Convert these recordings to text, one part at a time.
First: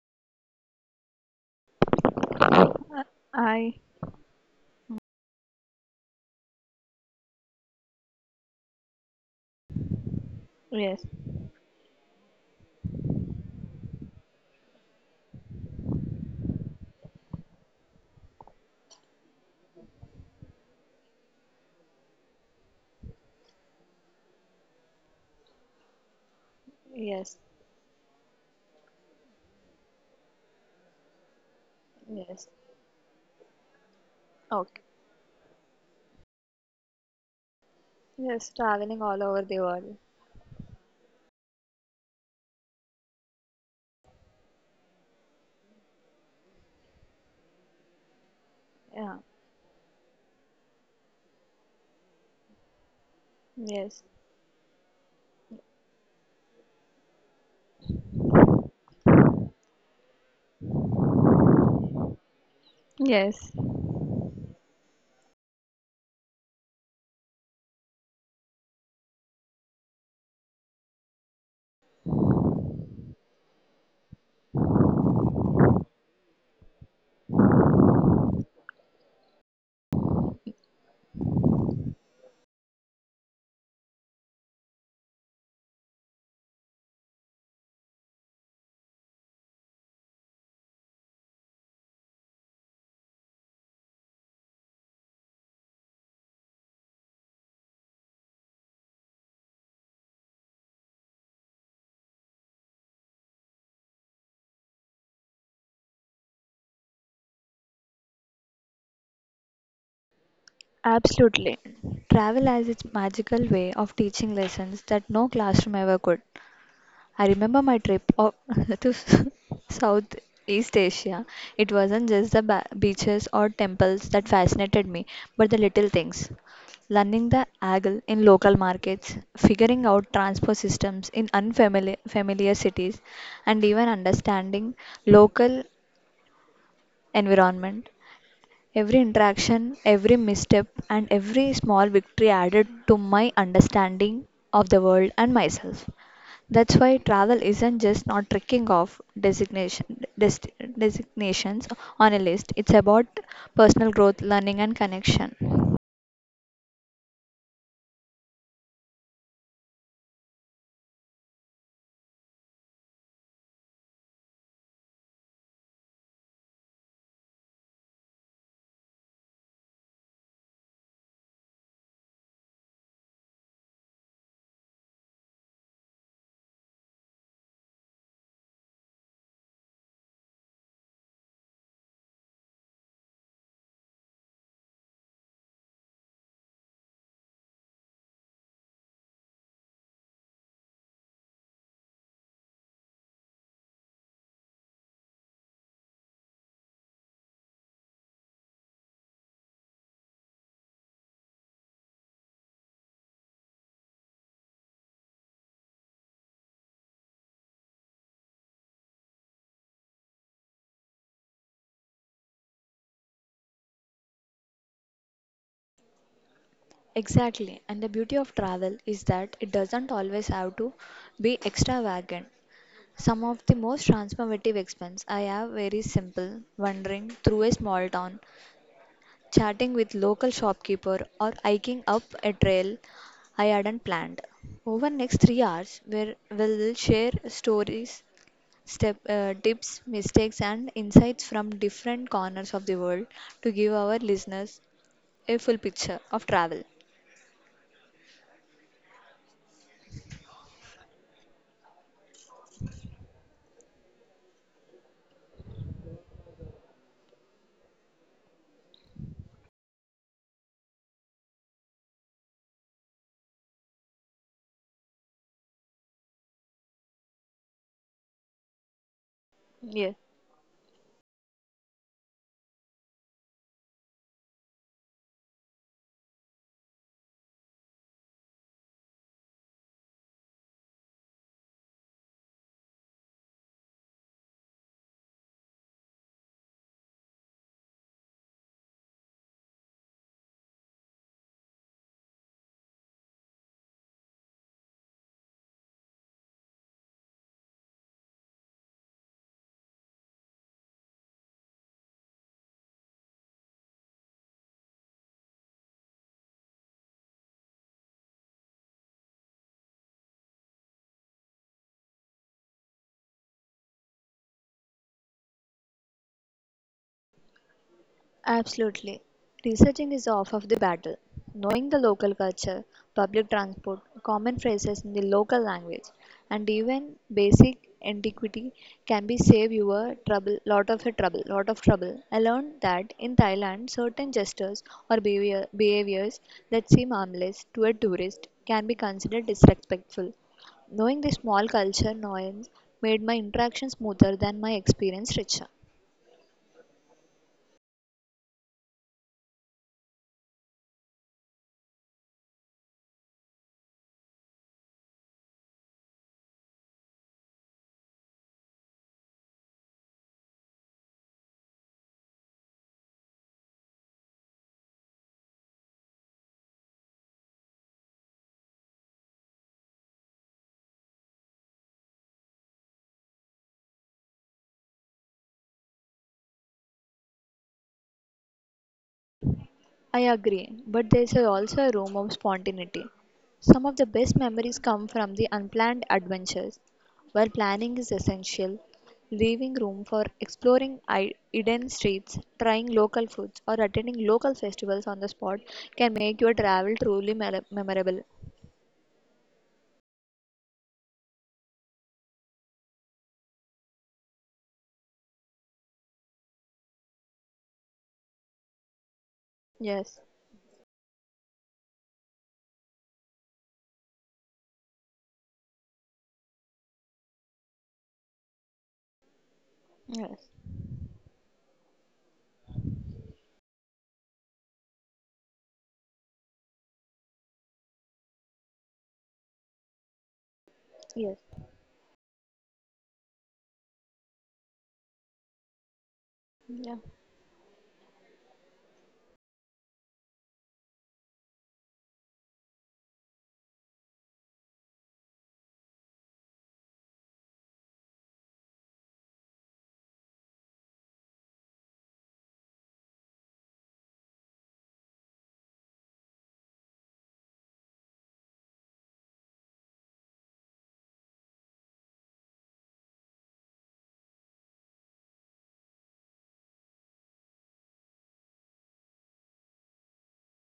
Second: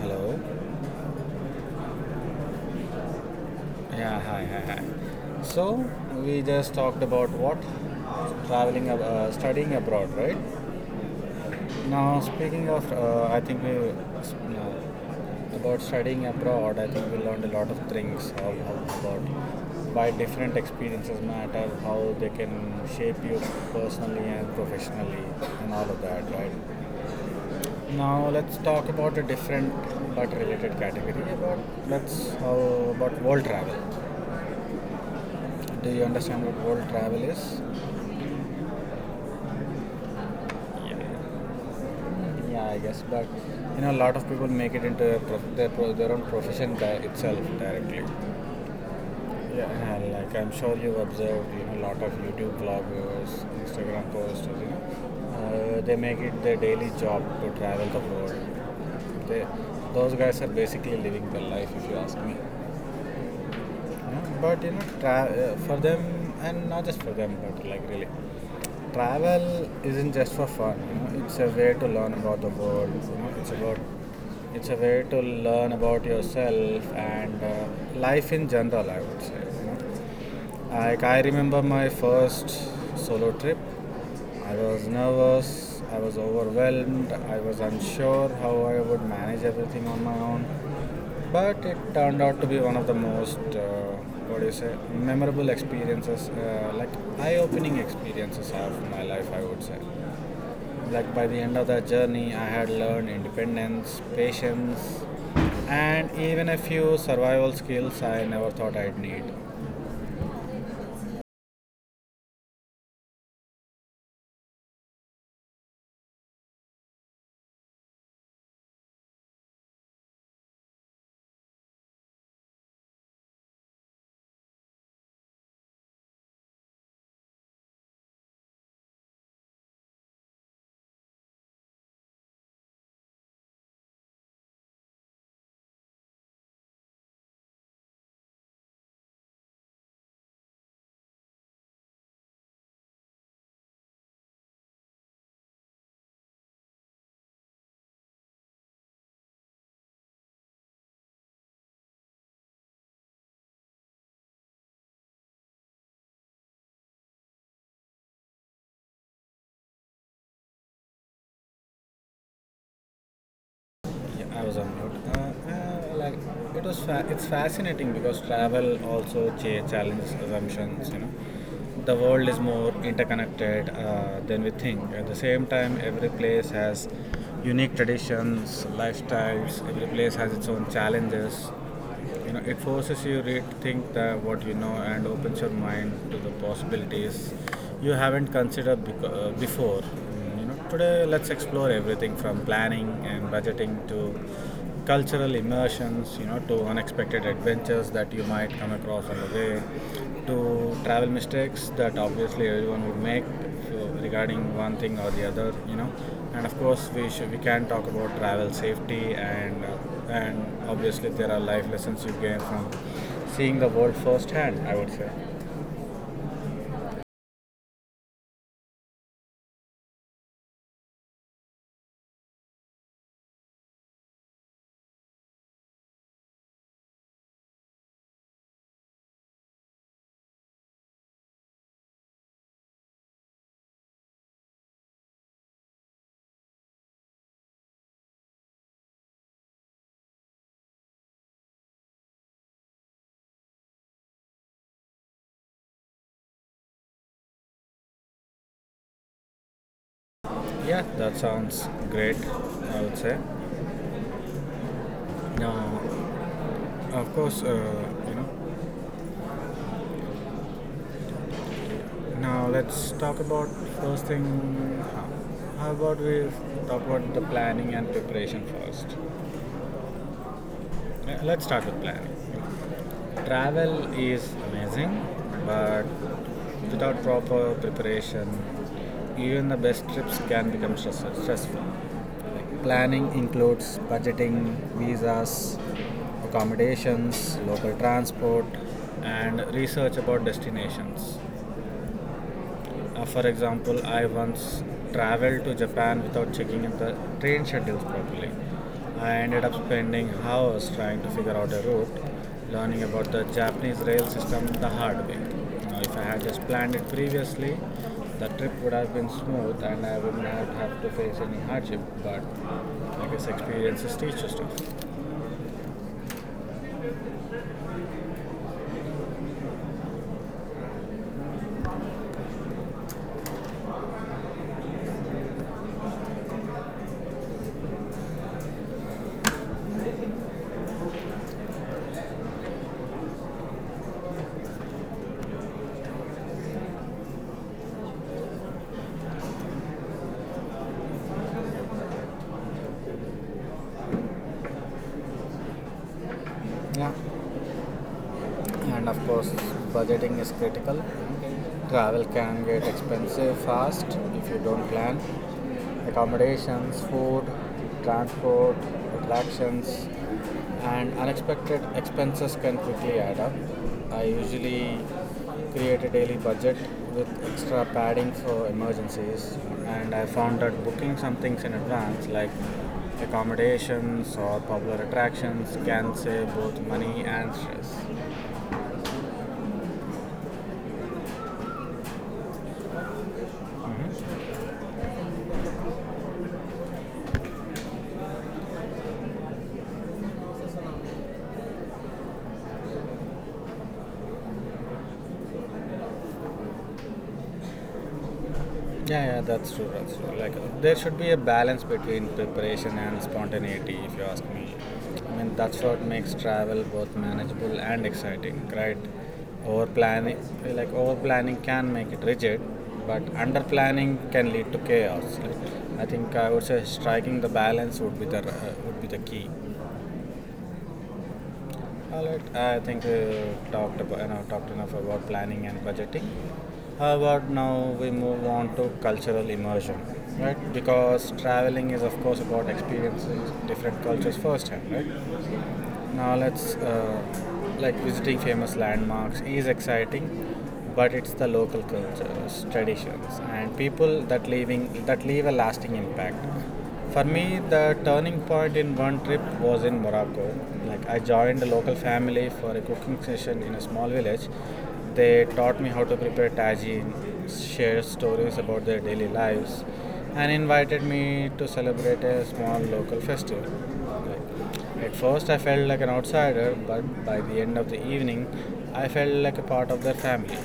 Hello. Uh, I Yeah. Hi. Hi. Hi. So we just talked about what traveling, studying abroad, right? Yes. Now speaking of, I think we about studying abroad. I think we learned a lot of things all about why different experiences matter, how they can shape you personally and professionally, and all of that, right? Yes, Now let's talk about a different but related category. About let's yes. About world travel. Okay. Do you understand what world travel is? Yes, traveling all over the world. Yeah, I guess. But you know, a lot of people make it into their their own profession itself directly. Yeah. Yeah, and, like I'm sure you've observed, you know, a lot of YouTube vloggers, Yes, Instagram posters, they make it their daily job to travel the world. They, those guys are basically living the life, if you ask me. yes. But you know, for them, and not just for them, but like really, travel isn't just for fun. You know, it's a way to learn about the world. It's a way to learn about yourself and life in general, I would say. You know, like I remember my first solo trip. I was nervous, I was overwhelmed, I was unsure how I would manage everything on my own. But it turned out to be one of the most, what do you say, memorable experiences, like eye opening experiences I have in my life, I would say. Like by the end of that journey, I had learned independence, patience, and even a few survival skills I never thought I'd need. Absolutely. Travel has its magical way of teaching lessons that no classroom ever could. I remember my trip to Southeast Asia. It wasn't just the beaches or temples that fascinated me, but the little things. Learning the angle in local markets, figuring out transport systems in unfamiliar familiar cities, and even understanding local environment. Every interaction, every misstep, and every small victory added to my understanding of the world and myself. That's why travel isn't just not tricking off designation, dest designations on a list. It's about personal growth, learning, and connection. Yeah, I was on mute. Like it was, it's fascinating because travel also challenges assumptions. You know, the world is more interconnected than we think. At the same time, every place has unique traditions, lifestyles. Every place has its own challenges. You know, it forces you to think that what you know and opens your mind to the possibilities you haven't considered before. You know, today let's explore everything from planning and budgeting to cultural immersions, you know, to unexpected adventures that you might come across on the way, to travel mistakes that obviously everyone would make, so regarding one thing or the other, you know. And of course we can talk about travel safety and and obviously there are life lessons you gain from seeing the world firsthand, I would say. Exactly, and the beauty of travel is that it doesn't always have to be extravagant. Some of the most transformative expense I have very simple, wandering through a small town, chatting with local shopkeeper or hiking up a trail I hadn't planned. Over next 3 hours, where we'll share stories tips, mistakes, and insights from different corners of the world to give our listeners a full picture of travel. Yeah, that sounds great, I would say. Now, of course, you know, now let's talk about first thing. How, about we talk about the planning and preparation first. Yes. Yeah, let's start with planning. Travel is amazing, but without proper preparation, even the best trips can become stressful. Like, planning includes budgeting, visas, accommodations, local transport, and research about destinations. For example, I once traveled to Japan without checking in the train schedules properly. I ended up spending hours trying to figure out a route, learning about the Japanese rail system the hard way. Now, if I had just planned it previously, the trip would have been smooth and I would not have to face any hardship. But I guess experiences teach you stuff. Absolutely. Researching is off of the battle. Knowing the local culture, public transport, common phrases in the local language, and even basic antiquity can be save you a trouble, lot of a trouble, lot of trouble. I learned that in Thailand, certain gestures or behaviors that seem harmless to a tourist can be considered disrespectful. Knowing the small culture nuance made my interaction smoother than my experience richer. Yeah, and of course, budgeting is critical. Travel can get expensive fast if you don't plan. Accommodations, food, transport, attractions, and unexpected expenses can quickly add up. I usually create a daily budget with extra padding for emergencies, and I found that booking some things in advance, like accommodations or popular attractions, can save both money and stress. I agree, but there's also a room of spontaneity. Some of the best Mhm. memories come from the unplanned adventures. While planning is essential, leaving room for exploring hidden streets, trying local foods, or attending local festivals on the spot can make your travel truly memorable. Yeah, yeah, that's true. That's true. There should be a balance between preparation and spontaneity, if you ask me. I mean, that's what makes travel both manageable and exciting, right? Over Yes, planning, like over planning, can make it rigid, but under planning can lead to chaos. Like, I think I would say striking the balance would be the key. yes, All right. I think we talked about, you know, talked enough about planning and budgeting. How about now we move on to cultural immersion, right? Because yes. traveling is, of course, about experiencing different cultures firsthand, right? Now let's Yeah. Like visiting famous landmarks is exciting, but it's the local cultures, traditions, and people that leave a lasting impact. For me, the turning point in one trip was in Morocco. Like I joined a local family for a cooking session in a small village. They taught me how to prepare tagine, shared stories about their daily lives, and invited me to celebrate a small local festival. Like at first, I felt like an outsider, but by the end of the evening, I felt like a part of their family.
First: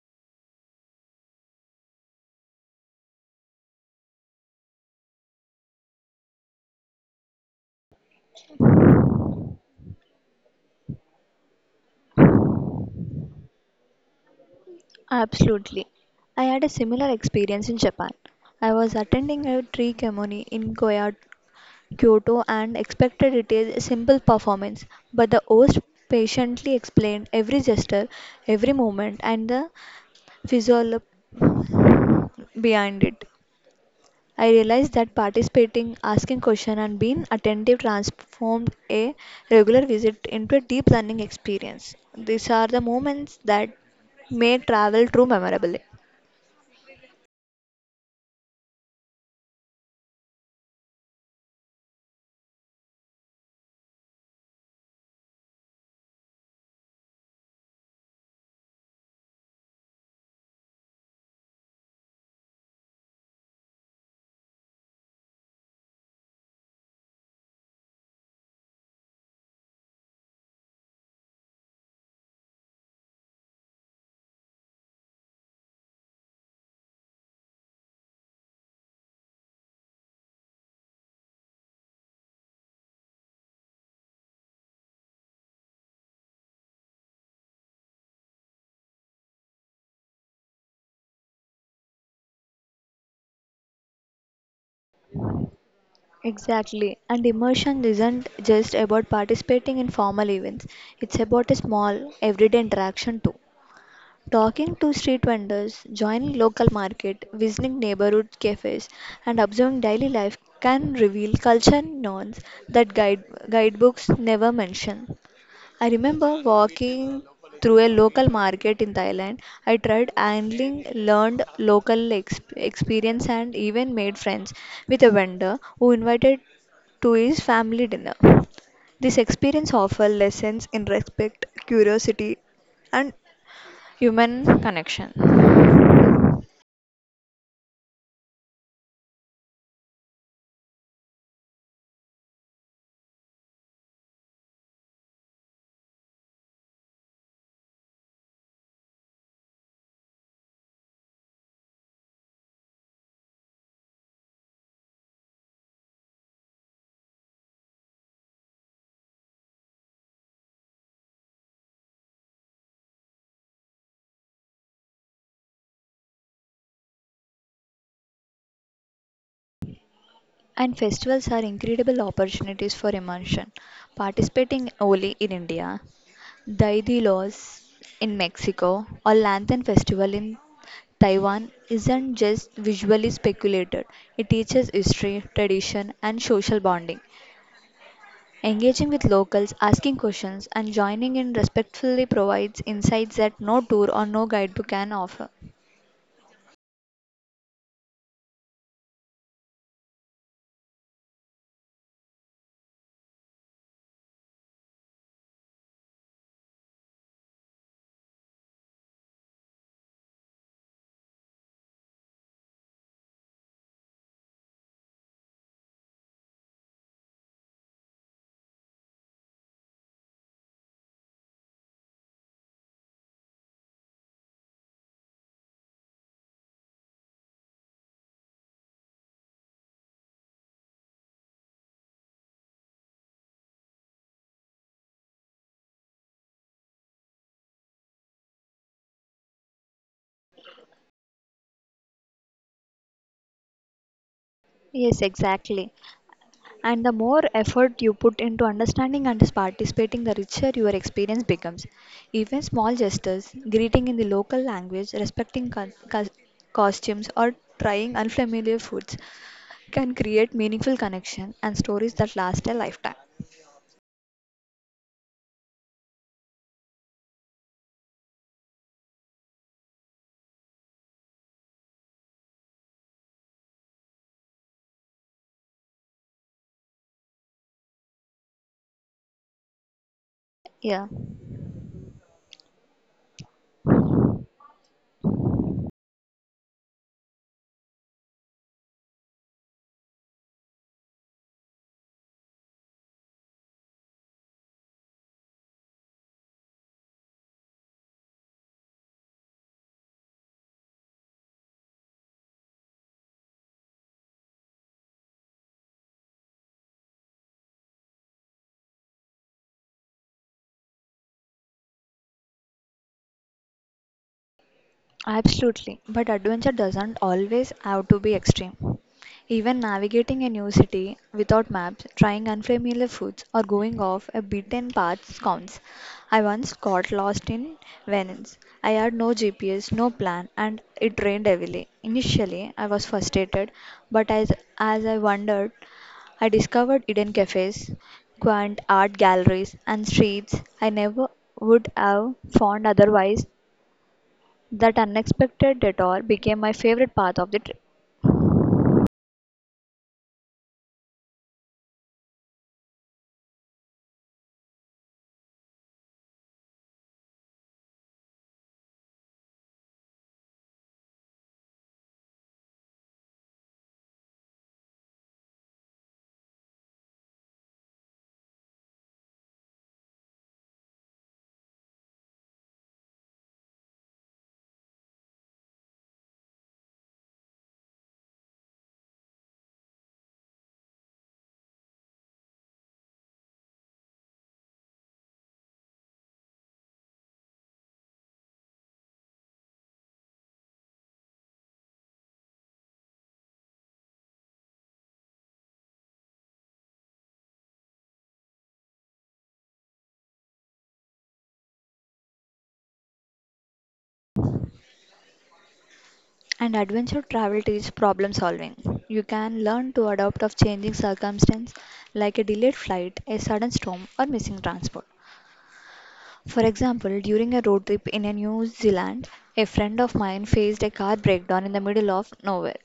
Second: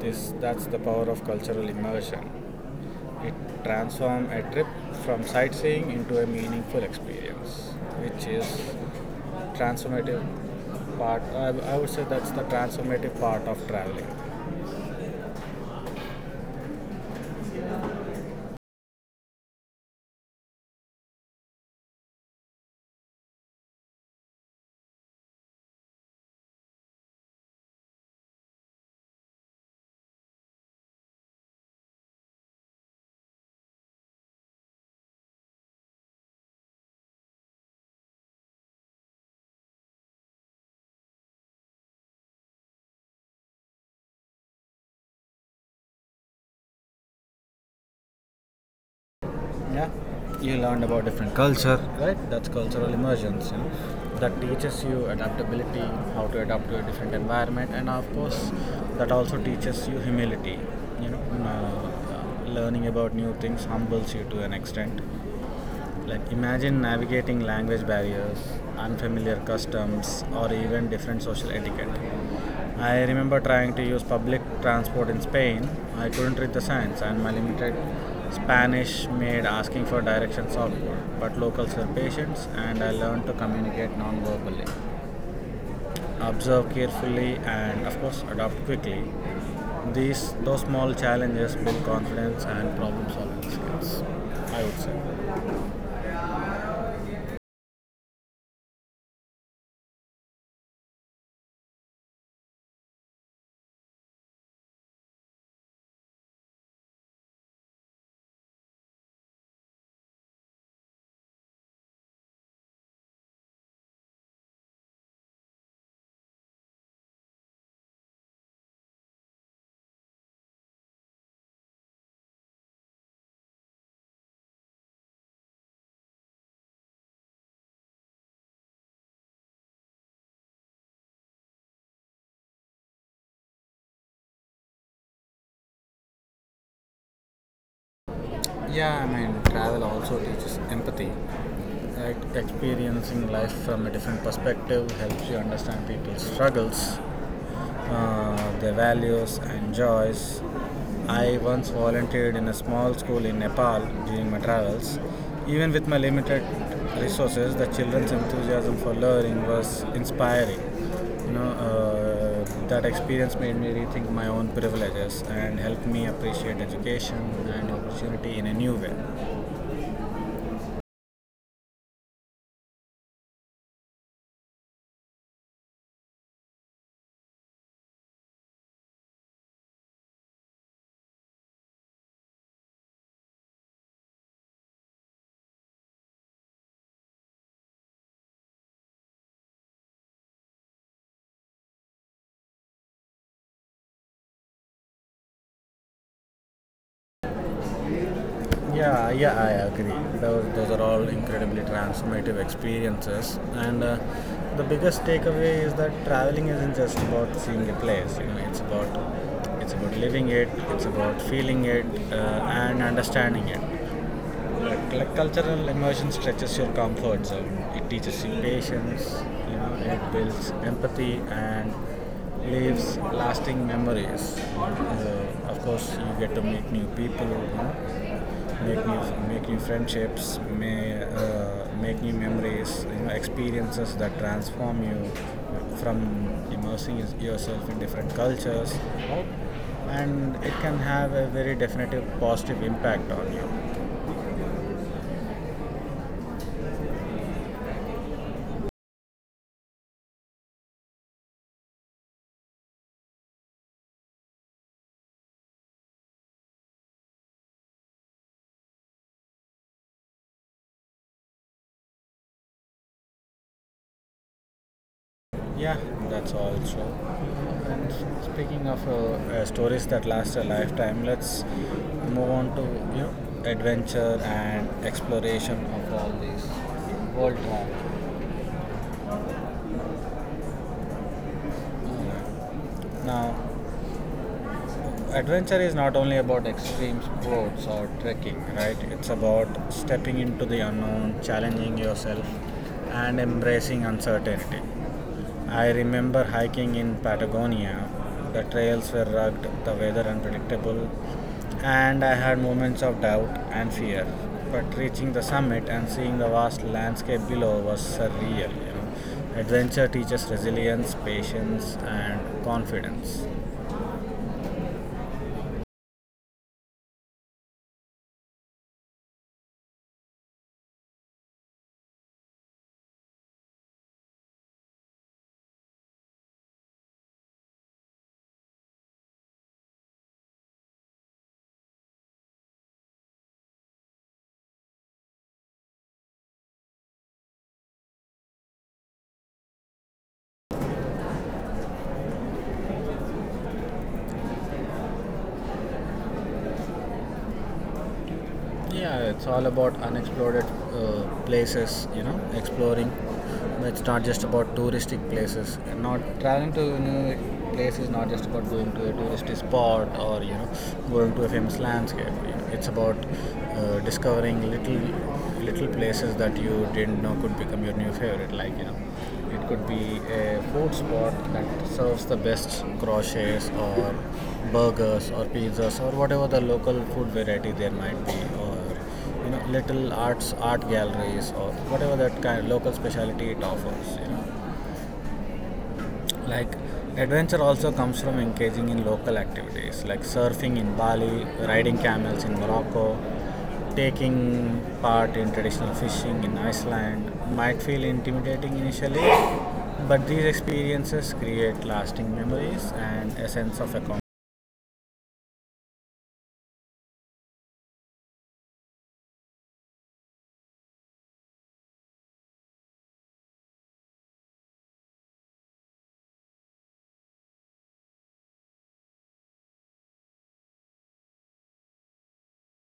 That's the power of cultural immersion. It transforms a trip from sightseeing into a meaningful experience, which is transformative part. I would say that's the transformative part of traveling. Absolutely. I had a similar experience in Japan. I was attending a tree ceremony in Goa Kyoto and expected it is a simple performance, but the host patiently explained every gesture, every movement, and the physiology behind it. I realized that participating, asking questions, and being attentive transformed a regular visit into a deep learning experience. These are the moments that make travel true memorable. Yeah, you learned about different culture, right? That's cultural immersions. You know, that teaches you adaptability, how to adapt to a different environment, and of course that also teaches you humility. You know, learning about new things humbles you to an extent. Like, imagine navigating language barriers, unfamiliar customs, or even different social etiquette. I remember trying to use public transport in Spain. I couldn't read the signs, and my limited Spanish made asking for directions awkward. But locals were patient, and I learned to communicate non verbally, observe carefully, and of course, adapt quickly. Those small challenges build confidence and problem solving skills, I would say. Exactly. And immersion isn't just about participating in formal events, it's about a small, everyday interaction too. Talking to street vendors, joining local market, visiting neighborhood cafes, and observing daily life can reveal culture and norms that guidebooks never mention. I remember walking through a local market in Thailand. I tried angling, learned local experience, and even made friends with a vendor who invited to his family dinner. This experience offers lessons in respect, curiosity, and human connection. Yeah, I mean, travel also teaches empathy, experiencing life from a different perspective helps you understand people's struggles, their values, and joys. I once volunteered in a small school in Nepal during my travels. Even with my limited resources, the children's enthusiasm for learning was inspiring. You know, that experience made me rethink my own privileges and helped me appreciate education and opportunity in a new way. And festivals are incredible opportunities for immersion. Participating Holi in India, Dai de Los in Mexico, or Lantern Festival in Taiwan isn't just visually speculated, it teaches history, tradition, and social bonding. Engaging with locals, asking questions, and joining in respectfully provides insights that no tour or no guidebook can offer. Yeah, yeah, I agree. Those are all incredibly transformative experiences. And the biggest takeaway is that traveling isn't just about seeing a place. You know, it's about living it. It's about feeling it, uh, and understanding it. Like cultural immersion stretches your comfort zone. It teaches you patience. You know, it builds empathy and leaves lasting memories. Of course, you get to meet new people. You know, make new make new friendships. Make new memories. You know, experiences that transform you from immersing yourself in different cultures. You know, and it can have a very definitive positive impact on you. Yes, exactly. And the more effort you put into understanding and participating, the richer your experience becomes. Even small gestures, greeting in the local language, respecting costumes, or trying unfamiliar foods can create meaningful connection and stories that last a lifetime. Yeah, that's all. So, Stories that last a lifetime. Let's move on to, you know, adventure and exploration of all these world travel. Yeah. Now, adventure is not only about extreme sports or trekking, right? It's about stepping into the unknown, challenging yourself, and embracing uncertainty. I remember hiking in Patagonia. The trails were rugged, the weather unpredictable, and I had moments of doubt and fear. But reaching the summit and seeing the vast landscape below was surreal. You know? Adventure teaches resilience, patience, and confidence. Absolutely, but adventure doesn't always have to be extreme. Even navigating a new city without maps, trying unfamiliar foods, or going off a beaten path counts. I once got lost in Venice. I had no GPS, no plan, and it rained heavily. Initially, I was frustrated, but as I wandered, I discovered hidden cafes, quaint art galleries, and streets I never would have found otherwise. That unexpected detour became my favorite part of the trip. Yeah, it's all about unexplored places, you know, exploring. It's not just about touristic places. And not traveling to a new place is not just about going to a touristy spot or, you know, going to a famous landscape. You know, it's about discovering little places that you didn't know could become your new favorite, like you know it could be a food spot that serves the best crochets or burgers or pizzas or whatever the local food variety there might be, or you know little art galleries or whatever that kind of local specialty it offers. You know, like adventure also comes from engaging in local activities like surfing in Bali, riding camels in Morocco, taking part in traditional fishing in Iceland. Might feel intimidating initially, but these experiences create lasting memories and a sense of accomplishment. And adventure travel teaches problem solving. You can learn to adapt of changing circumstance like a delayed flight, a sudden storm or missing transport. For example, during a road trip in a New Zealand, a friend of mine faced a car breakdown in the middle of nowhere.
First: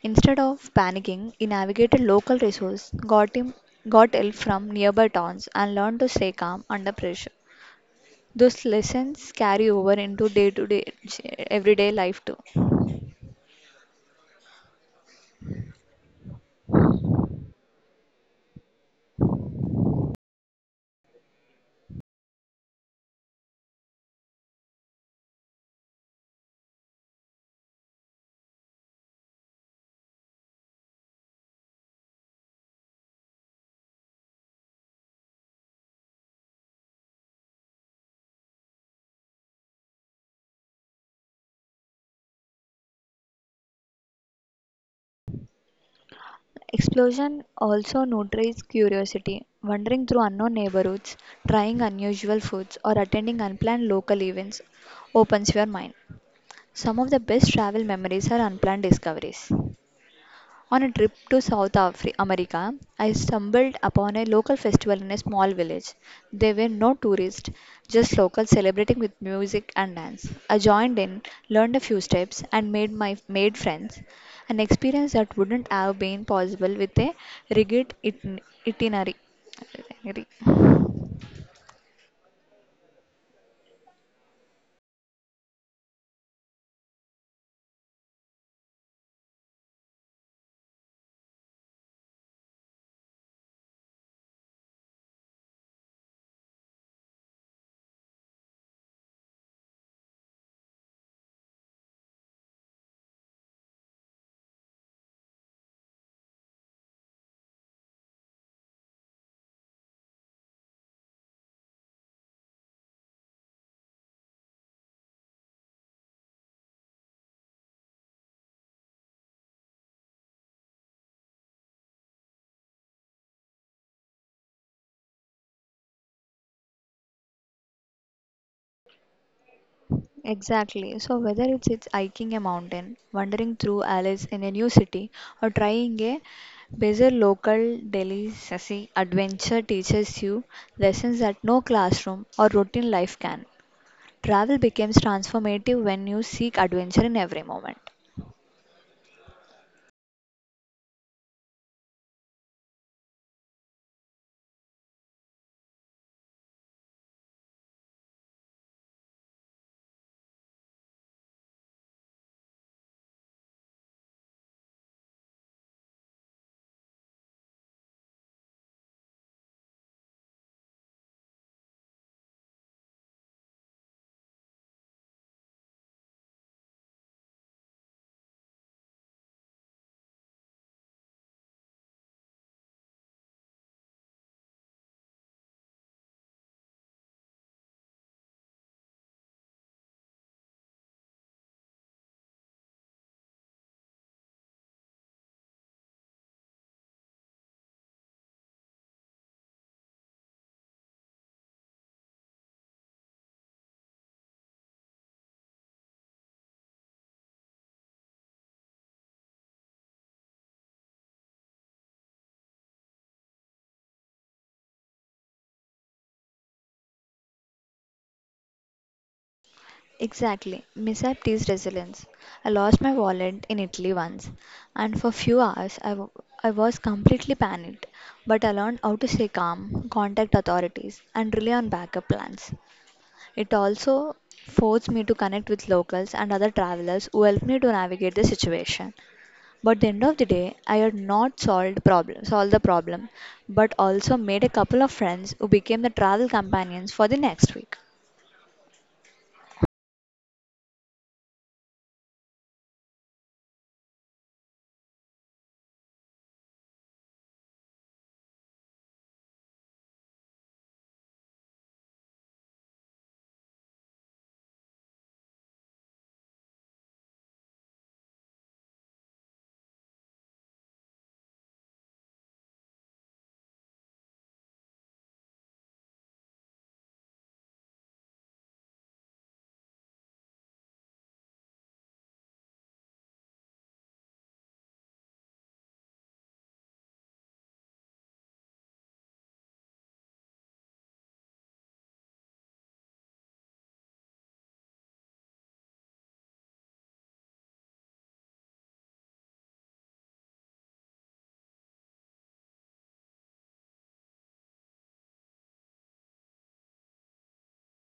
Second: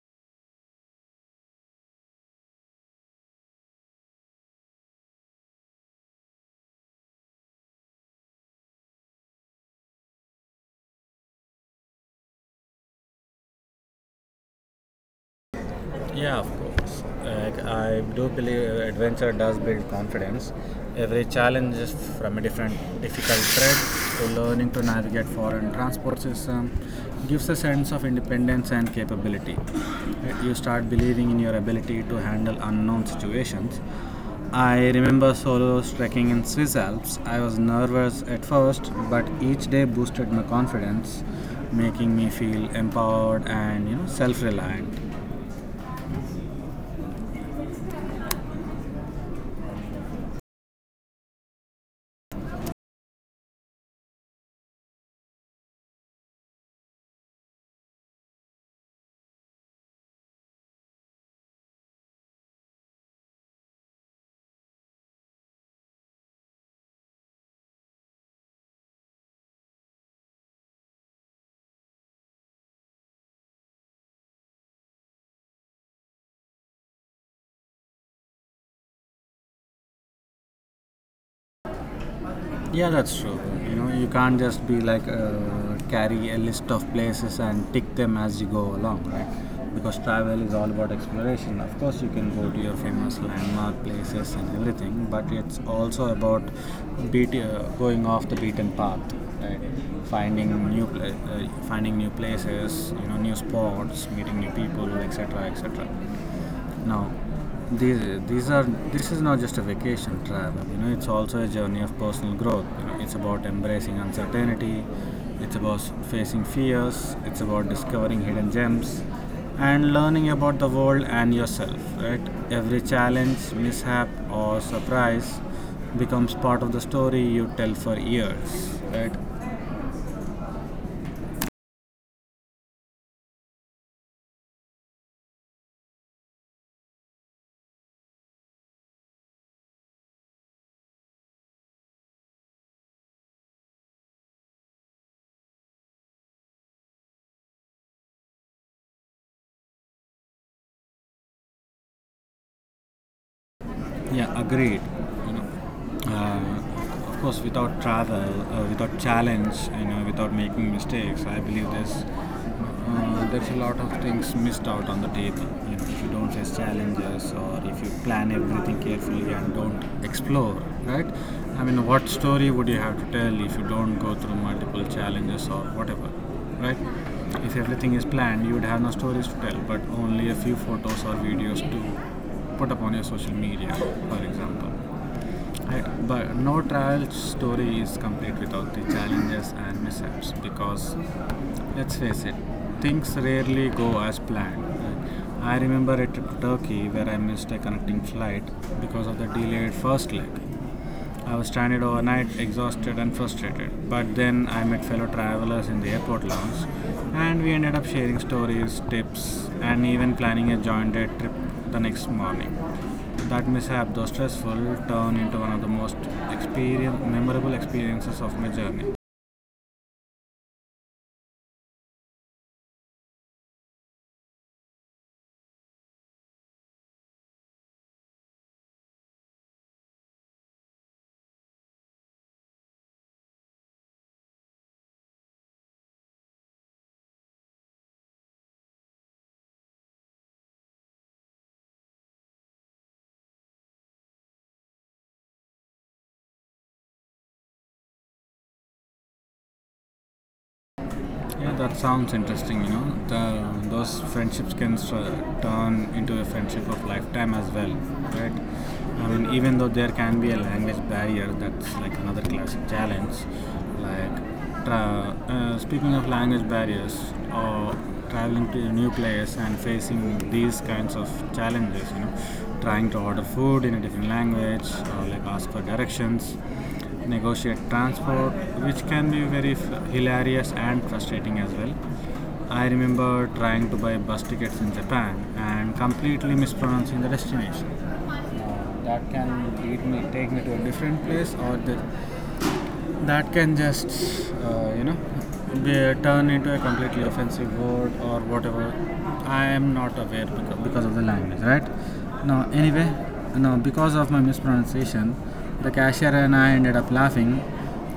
Instead of panicking, he navigated local resources, got help from nearby towns and learned to stay calm under pressure. Those lessons carry over into day to day, everyday life too. Yeah, of course. Like, I do believe adventure does build confidence. Every challenge is from a different difficult threat to learning to navigate foreign transport system gives a sense of independence and capability. You start believing in your ability to handle unknown situations. I remember solo trekking in Swiss Alps. I was nervous at first, but each day boosted my confidence, making me feel empowered and you know self-reliant. Explosion also nurtures curiosity. Wandering through unknown neighborhoods, trying unusual foods, or attending unplanned local events opens your mind. Some of the best travel memories are unplanned discoveries. On a trip to South America, I stumbled upon a local festival in a small village. There were no tourists, just locals celebrating with music and dance. I joined in, learned a few steps, and made friends. An experience that wouldn't have been possible with a rigid itinerary. itinerary. Yeah, that's true. You know, you can't just be carry a list of places and tick them as you go along, right? Because travel is all about exploration. Of course, you can go to your famous landmark places and everything, but it's also about going off the beaten path, right? Finding finding new places, you know, new spots, meeting new people, etc., etc. Now, these these are this is not just a vacation travel, you know, it's also a journey of personal growth. You know, it's about embracing uncertainty, it's about facing fears, it's about discovering hidden gems and learning about the world and yourself, right? Every challenge, mishap, or surprise becomes part of the story you tell for years, right? Exactly. So whether it's hiking a mountain, wandering through alleys in a new city, or trying a bizarre local delicacy, adventure teaches you lessons that no classroom or routine life can. Travel becomes transformative when you seek adventure in every moment. Yeah, agreed. You know, of course, without travel, without challenge, you know, without making mistakes, I believe there's there's a lot of things missed out on the table. You know, if you don't face challenges or if you plan everything carefully and don't explore, right? I mean, what story would you have to tell if you don't go through multiple challenges or whatever, right? If everything is planned, you would have no stories to tell, but only a few photos or videos to put up on your social media, for example. I- But no travel story is complete without the challenges and mishaps because, let's face it, things rarely go as planned. I remember a trip to Turkey where I missed a connecting flight because of the delayed first leg. I was stranded overnight, exhausted and frustrated. But then I met fellow travelers in the airport lounge and we ended up sharing stories, tips, and even planning a joint day trip the next morning. That mishap, though stressful, turned into one of the most memorable experiences of my journey. Exactly. Mishap teaches resilience. I lost my wallet in Italy once, and for few hours I was completely panicked. But I learned how to stay calm, contact authorities, and rely on backup plans. It also forced me to connect with locals and other travelers who helped me to navigate the situation. But the end of the day, I had not solved problem, solved the problem, but also made a couple of friends who became the travel companions for the next week. Yeah, that sounds interesting. You know, those friendships can turn into a friendship of lifetime as well, right? I mean, even though there can be a language barrier, that's like another classic challenge. Like, speaking of language barriers, or traveling to a new place and facing these kinds of challenges, you know, trying to order food in a different language, or like ask for directions, negotiate transport, which can be very hilarious and frustrating as well. I remember trying to buy bus tickets in Japan and completely mispronouncing the destination. That can lead me take me to a different place, or the that can just, you know, be, turn into a completely offensive word or whatever. I am not aware because of the language, right? No, anyway, no, because of my mispronunciation, the cashier and I ended up laughing,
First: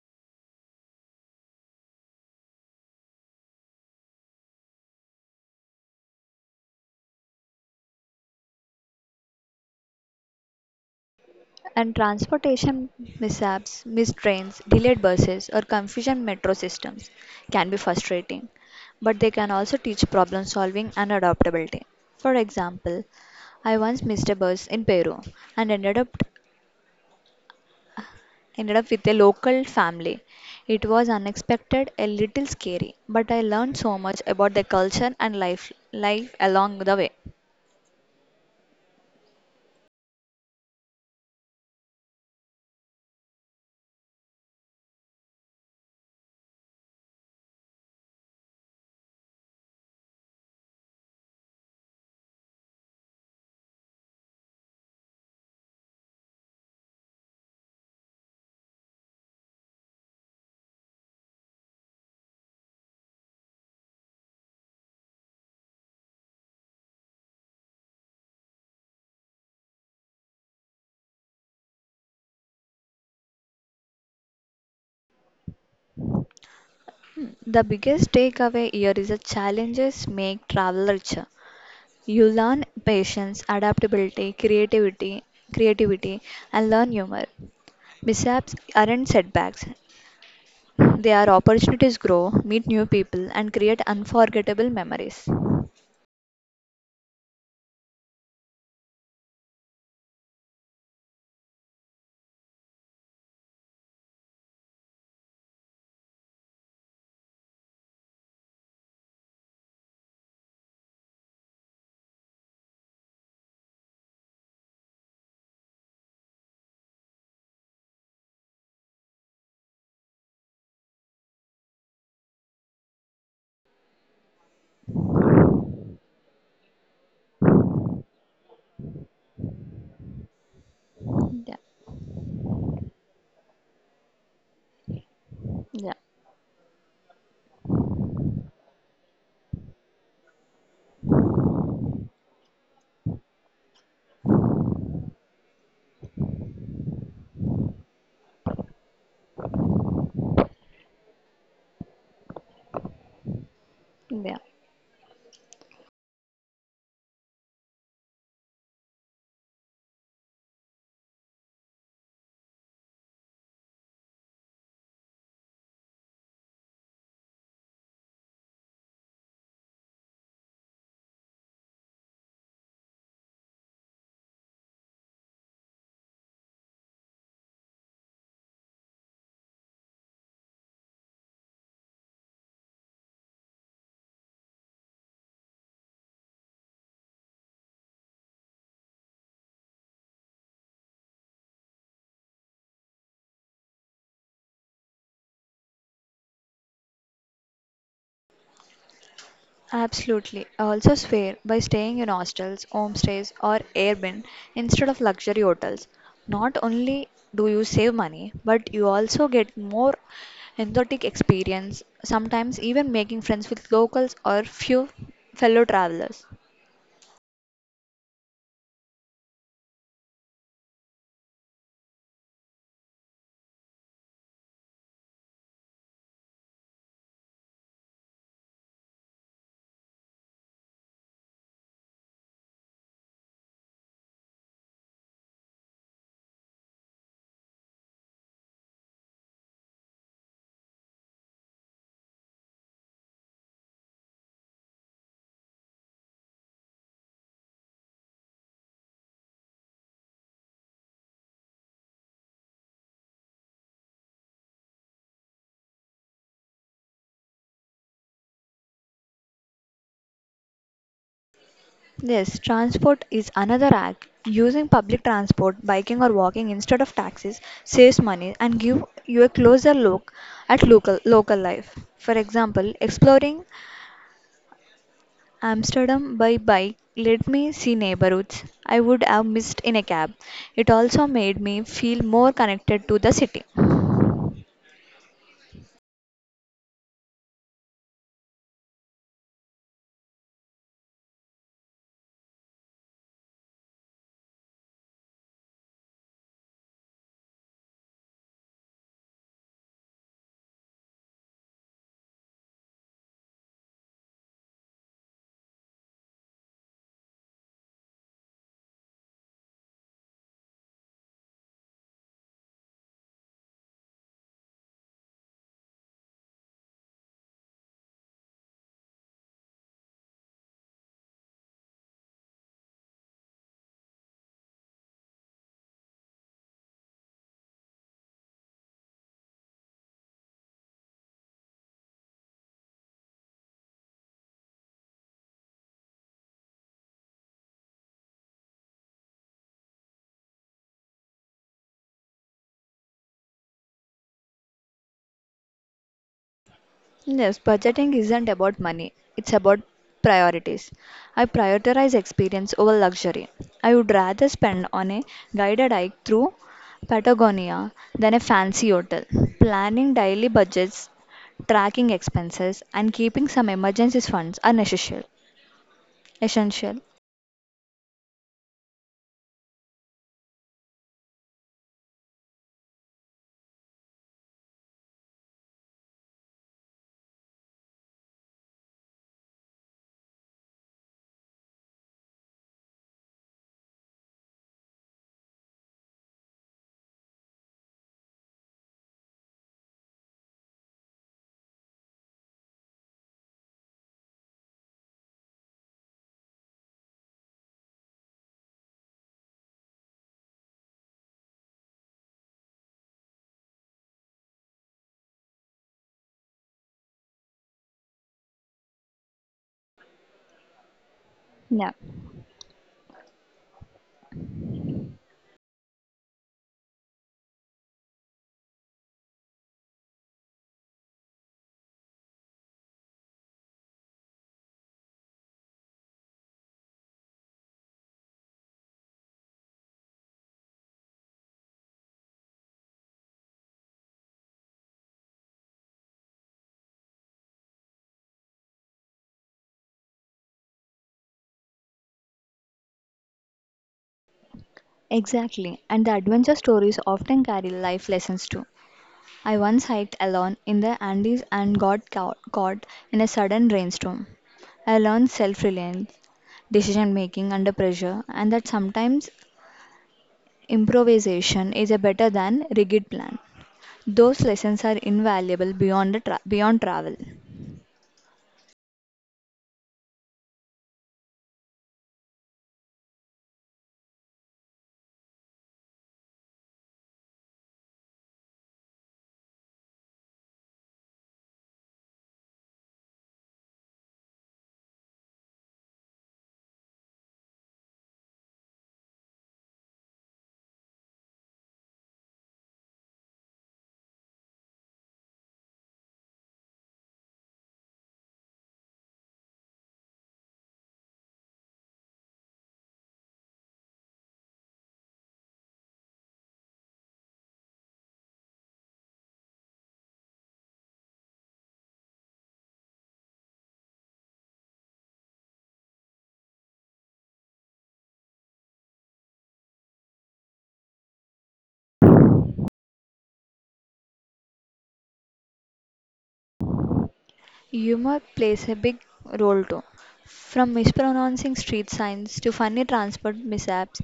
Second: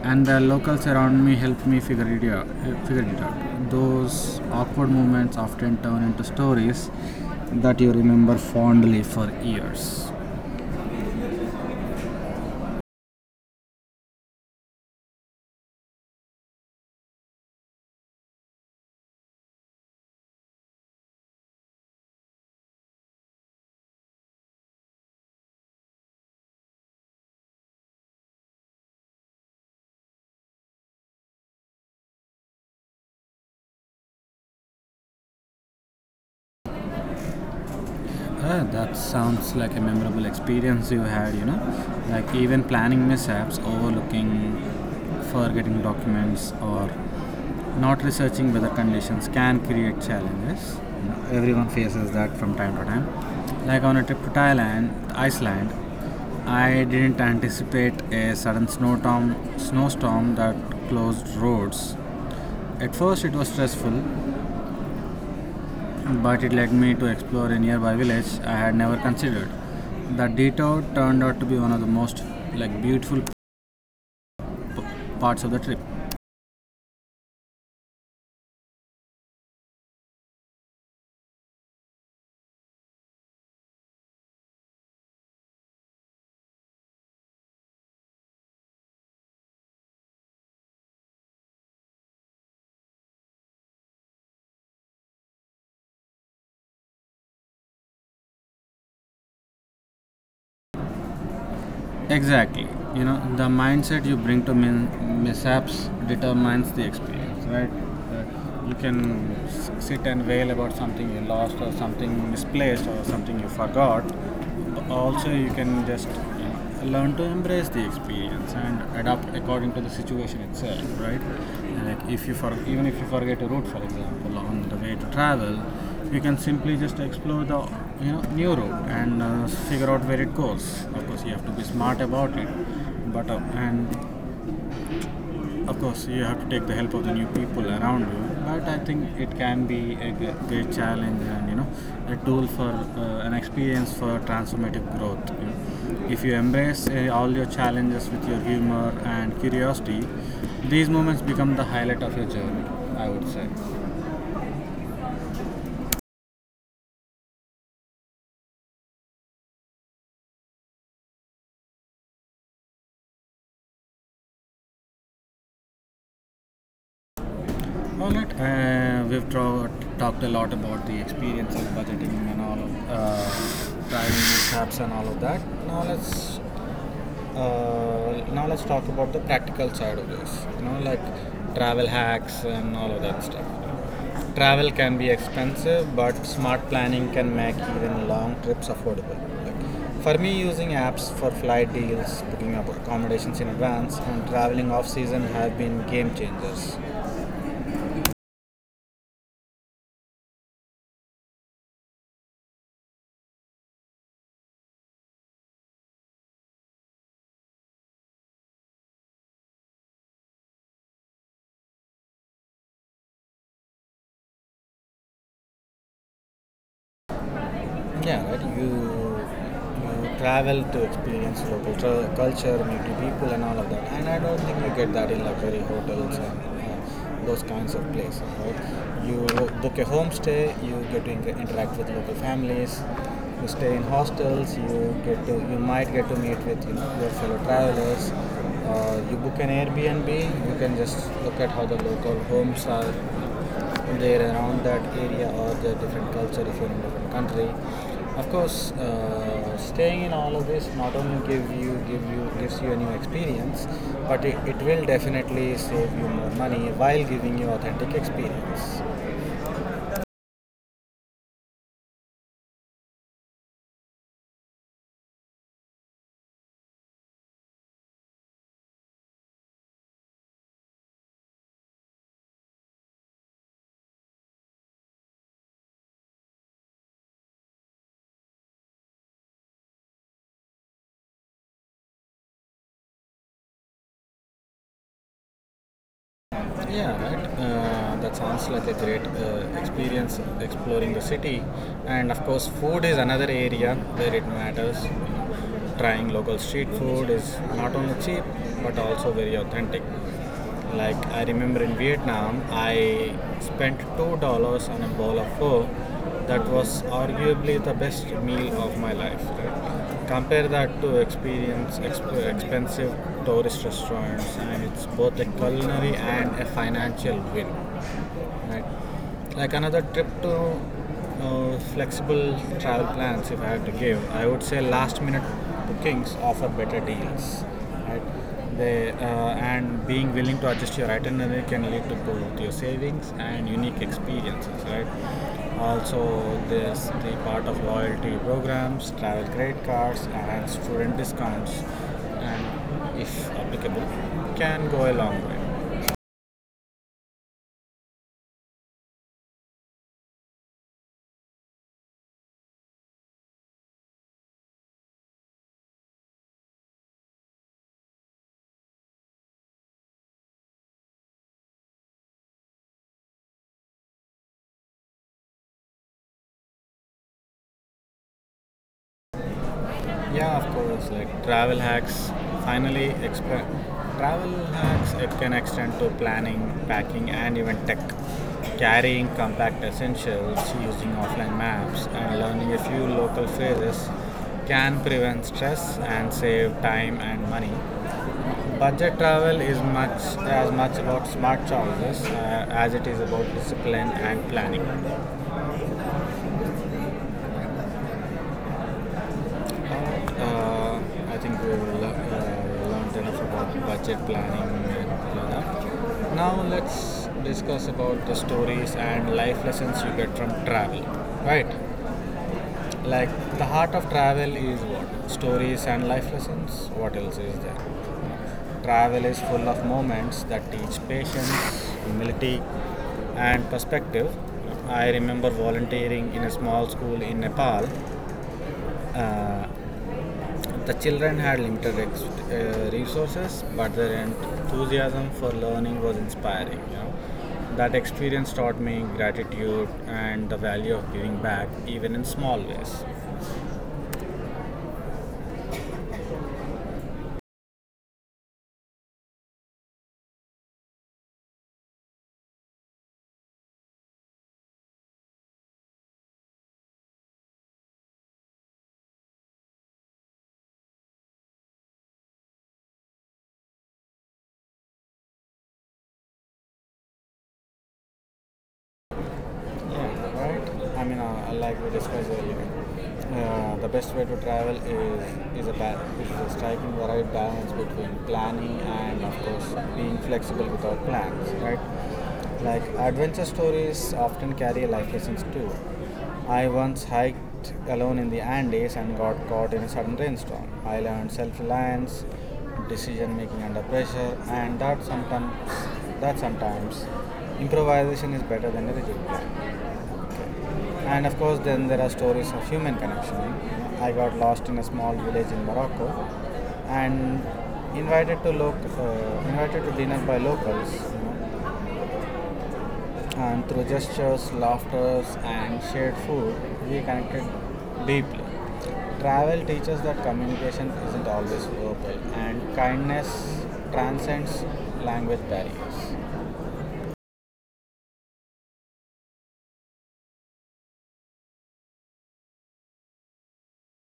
and the locals around me helped me figure it out. Figure it out. Those awkward moments often turn into stories that you remember fondly for years. And transportation mishaps, missed trains, delayed buses, or confusion metro systems can be frustrating, but they can also teach problem solving and adaptability. For example, I once missed a bus in Peru and ended up with a local family. It was unexpected, a little scary, but I learned so much about the culture and life along the way. Ah, that sounds like a memorable experience you had, you know? Like even planning mishaps, overlooking, forgetting documents, or not researching weather conditions can create challenges. You know, everyone faces that from time to time. Like on a trip to Thailand, Iceland, I didn't anticipate a sudden snowstorm that closed roads. At first, it was stressful, but it led me to explore a nearby village I had never considered. The detour turned out to be one of the most, like, beautiful parts of the trip. The biggest takeaway here is that challenges make travel richer. You learn patience, adaptability, creativity, and learn humor. Mishaps aren't setbacks. They are opportunities grow, meet new people, and create unforgettable memories. Exactly. You know, the mindset you bring to mishaps determines the experience, right? Uh, You can sit and wail about something you lost or something misplaced or something you forgot. But also, you can just you learn to embrace the experience and adapt according to the situation itself, right? Like, if you for even if you forget a route, for example, on the way to travel, you can simply just explore the, you know, new route and, figure out where it goes. Of course you have to Yeah, be smart about it, but and of yeah, course you have to take the help of the new people around you. But I think it can be a great challenge and, you know, a tool for, an experience for transformative growth, you know. If you embrace, all your challenges with your humor and curiosity, these moments become the highlight of your journey, I would say. yeah. All right. Talked a lot about the experiences, budgeting, and all of, driving apps and all of that. Now let's now let's talk about the practical side of this. You know, like, travel hacks and all of that stuff. Travel can be expensive, but smart planning can make even long trips affordable. Like, for me, using apps for flight deals, booking up accommodations in advance, and traveling off season have been game changers. Absolutely. Also swear by staying in hostels, homestays or Airbnb instead of luxury hotels. Not only do you save money, but you also get more authentic experience, sometimes even making friends with locals or few fellow travelers. Yeah, right. You travel to experience local culture, meet new people, and all of that. And I don't think you get that in luxury hotels and, those kinds of places, right? You book a homestay, you get to interact with local families. You stay in hostels, you get to, you might get to meet with, you know, your fellow travelers. You book an Airbnb, you can just look at how the local homes are there around that area, or the different culture if you're in a different country. Of course, staying in all of this not only gives you a new experience, but it will definitely save you more money while giving you authentic experience. Yes, transport is another act. Using public transport, biking or walking instead of taxis saves money and give you a closer look at local life. For example, exploring Amsterdam by bike let me see neighborhoods I would have missed in a cab. It also made me feel more connected to the city. Yeah, right. That sounds like a great, experience exploring the city. And of course, food is another area where it matters. You know, trying local street food is not only cheap but also very authentic. Like I remember in Vietnam, I spent $2 on a bowl of pho, that was arguably the best meal of my life. Right? Compare that to expensive tourist restaurants, and it's both a culinary and a financial win. Right. Like another tip to, flexible travel plans, if I had to give, I would say last minute bookings offer better deals. Right. They, and being willing to adjust your itinerary can lead to both your savings and unique experiences. Right. Also, there's the part of loyalty programs, travel credit cards, and student discounts, and if applicable, can go a long way. Yes, budgeting isn't about money, it's about priorities. I prioritize experience over luxury. I would rather spend on a guided hike through Patagonia than a fancy hotel. Planning daily budgets, tracking expenses, and keeping some emergency funds are necessary. Essential. Yeah, of course. Like, finally exp- travel hacks, it can extend to planning, packing, and even tech. Carrying compact essentials, using offline maps, and learning a few local phrases can prevent stress and save time and money. Budget travel is much as much about smart choices, as it is about discipline and planning. Uh, I think we will, learned enough about budget planning and all that. Now let's discuss about the stories and life lessons you get from travel. Right? Yeah. Like, the heart of travel is what? Stories and life lessons. What else is there? Travel is full of moments that teach patience, humility, and perspective. I remember volunteering in a small school in Nepal. uh, The children had limited resources, but their enthusiasm for learning was inspiring. You know, that experience taught me gratitude and the value of giving back, even in small ways. Exactly, and the adventure stories often carry life lessons too. I once hiked alone in the Andes and got caught in a sudden rainstorm. I learned self reliance, decision making under pressure, and that sometimes improvisation is a better than rigid plan. Those lessons are invaluable beyond travel. Yeah, right. I mean, like we discussed earlier, the best way to travel is striking the right balance between planning and, of course, being flexible without plans, right? Like, adventure stories often carry life lessons too. I once hiked alone in the Andes and got caught in a sudden rainstorm. I learned self-reliance, decision making under pressure, and that sometimes improvisation is better than a rigid plan. And of course, then there are stories of human connection. I got lost in a small village in Morocco, and invited to dinner by locals. You know, and through gestures, laughter, and shared food, we connected deeply. Travel teaches that communication isn't always verbal, and kindness transcends language barriers. Humor plays a big role too. From mispronouncing street signs to funny transport mishaps,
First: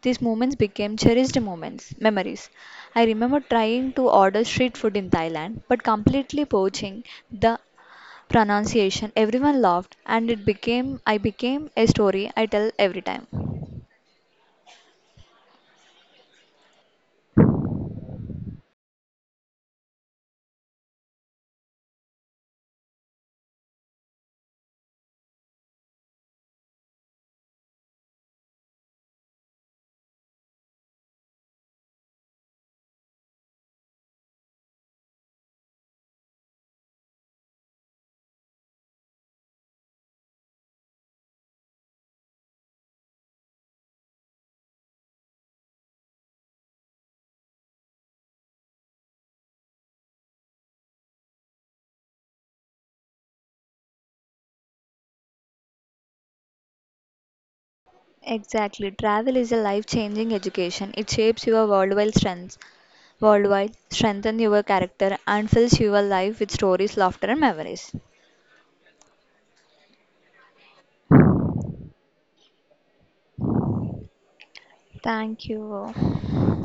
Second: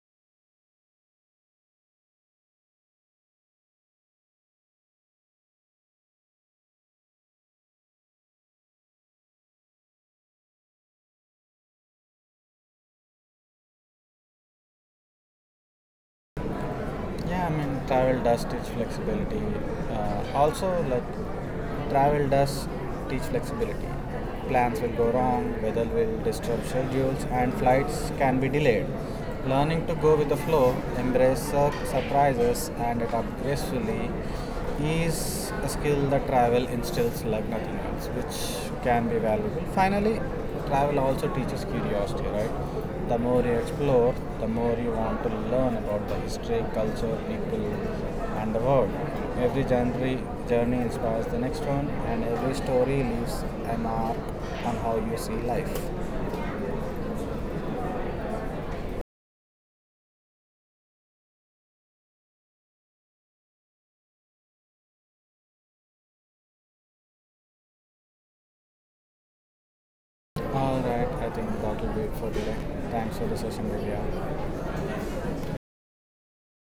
these moments became cherished memories. I remember trying to order street food in Thailand, but completely poaching the pronunciation. Everyone laughed, and it became I became a story I tell every time. Yeah, I mean, travel does teach flexibility. Also, like, travel does teach flexibility. Plans will go wrong, weather will disturb schedules, and flights can be delayed. Learning to go with the flow, embrace surprises, and adapt gracefully is a skill that travel instills like nothing else, which can be valuable. Finally, travel also teaches curiosity, right? The more you explore, the more you want to learn about the history, culture, people, and the world. Every journey, journey inspires the next one, and every story leaves a mark on how you see life. Exactly. Travel is a life-changing education. It shapes your worldwide strengthens your character, and fills your life with stories, laughter, and memories. All right, I think that will be it for today. Thanks for the session, Divya. Thank you.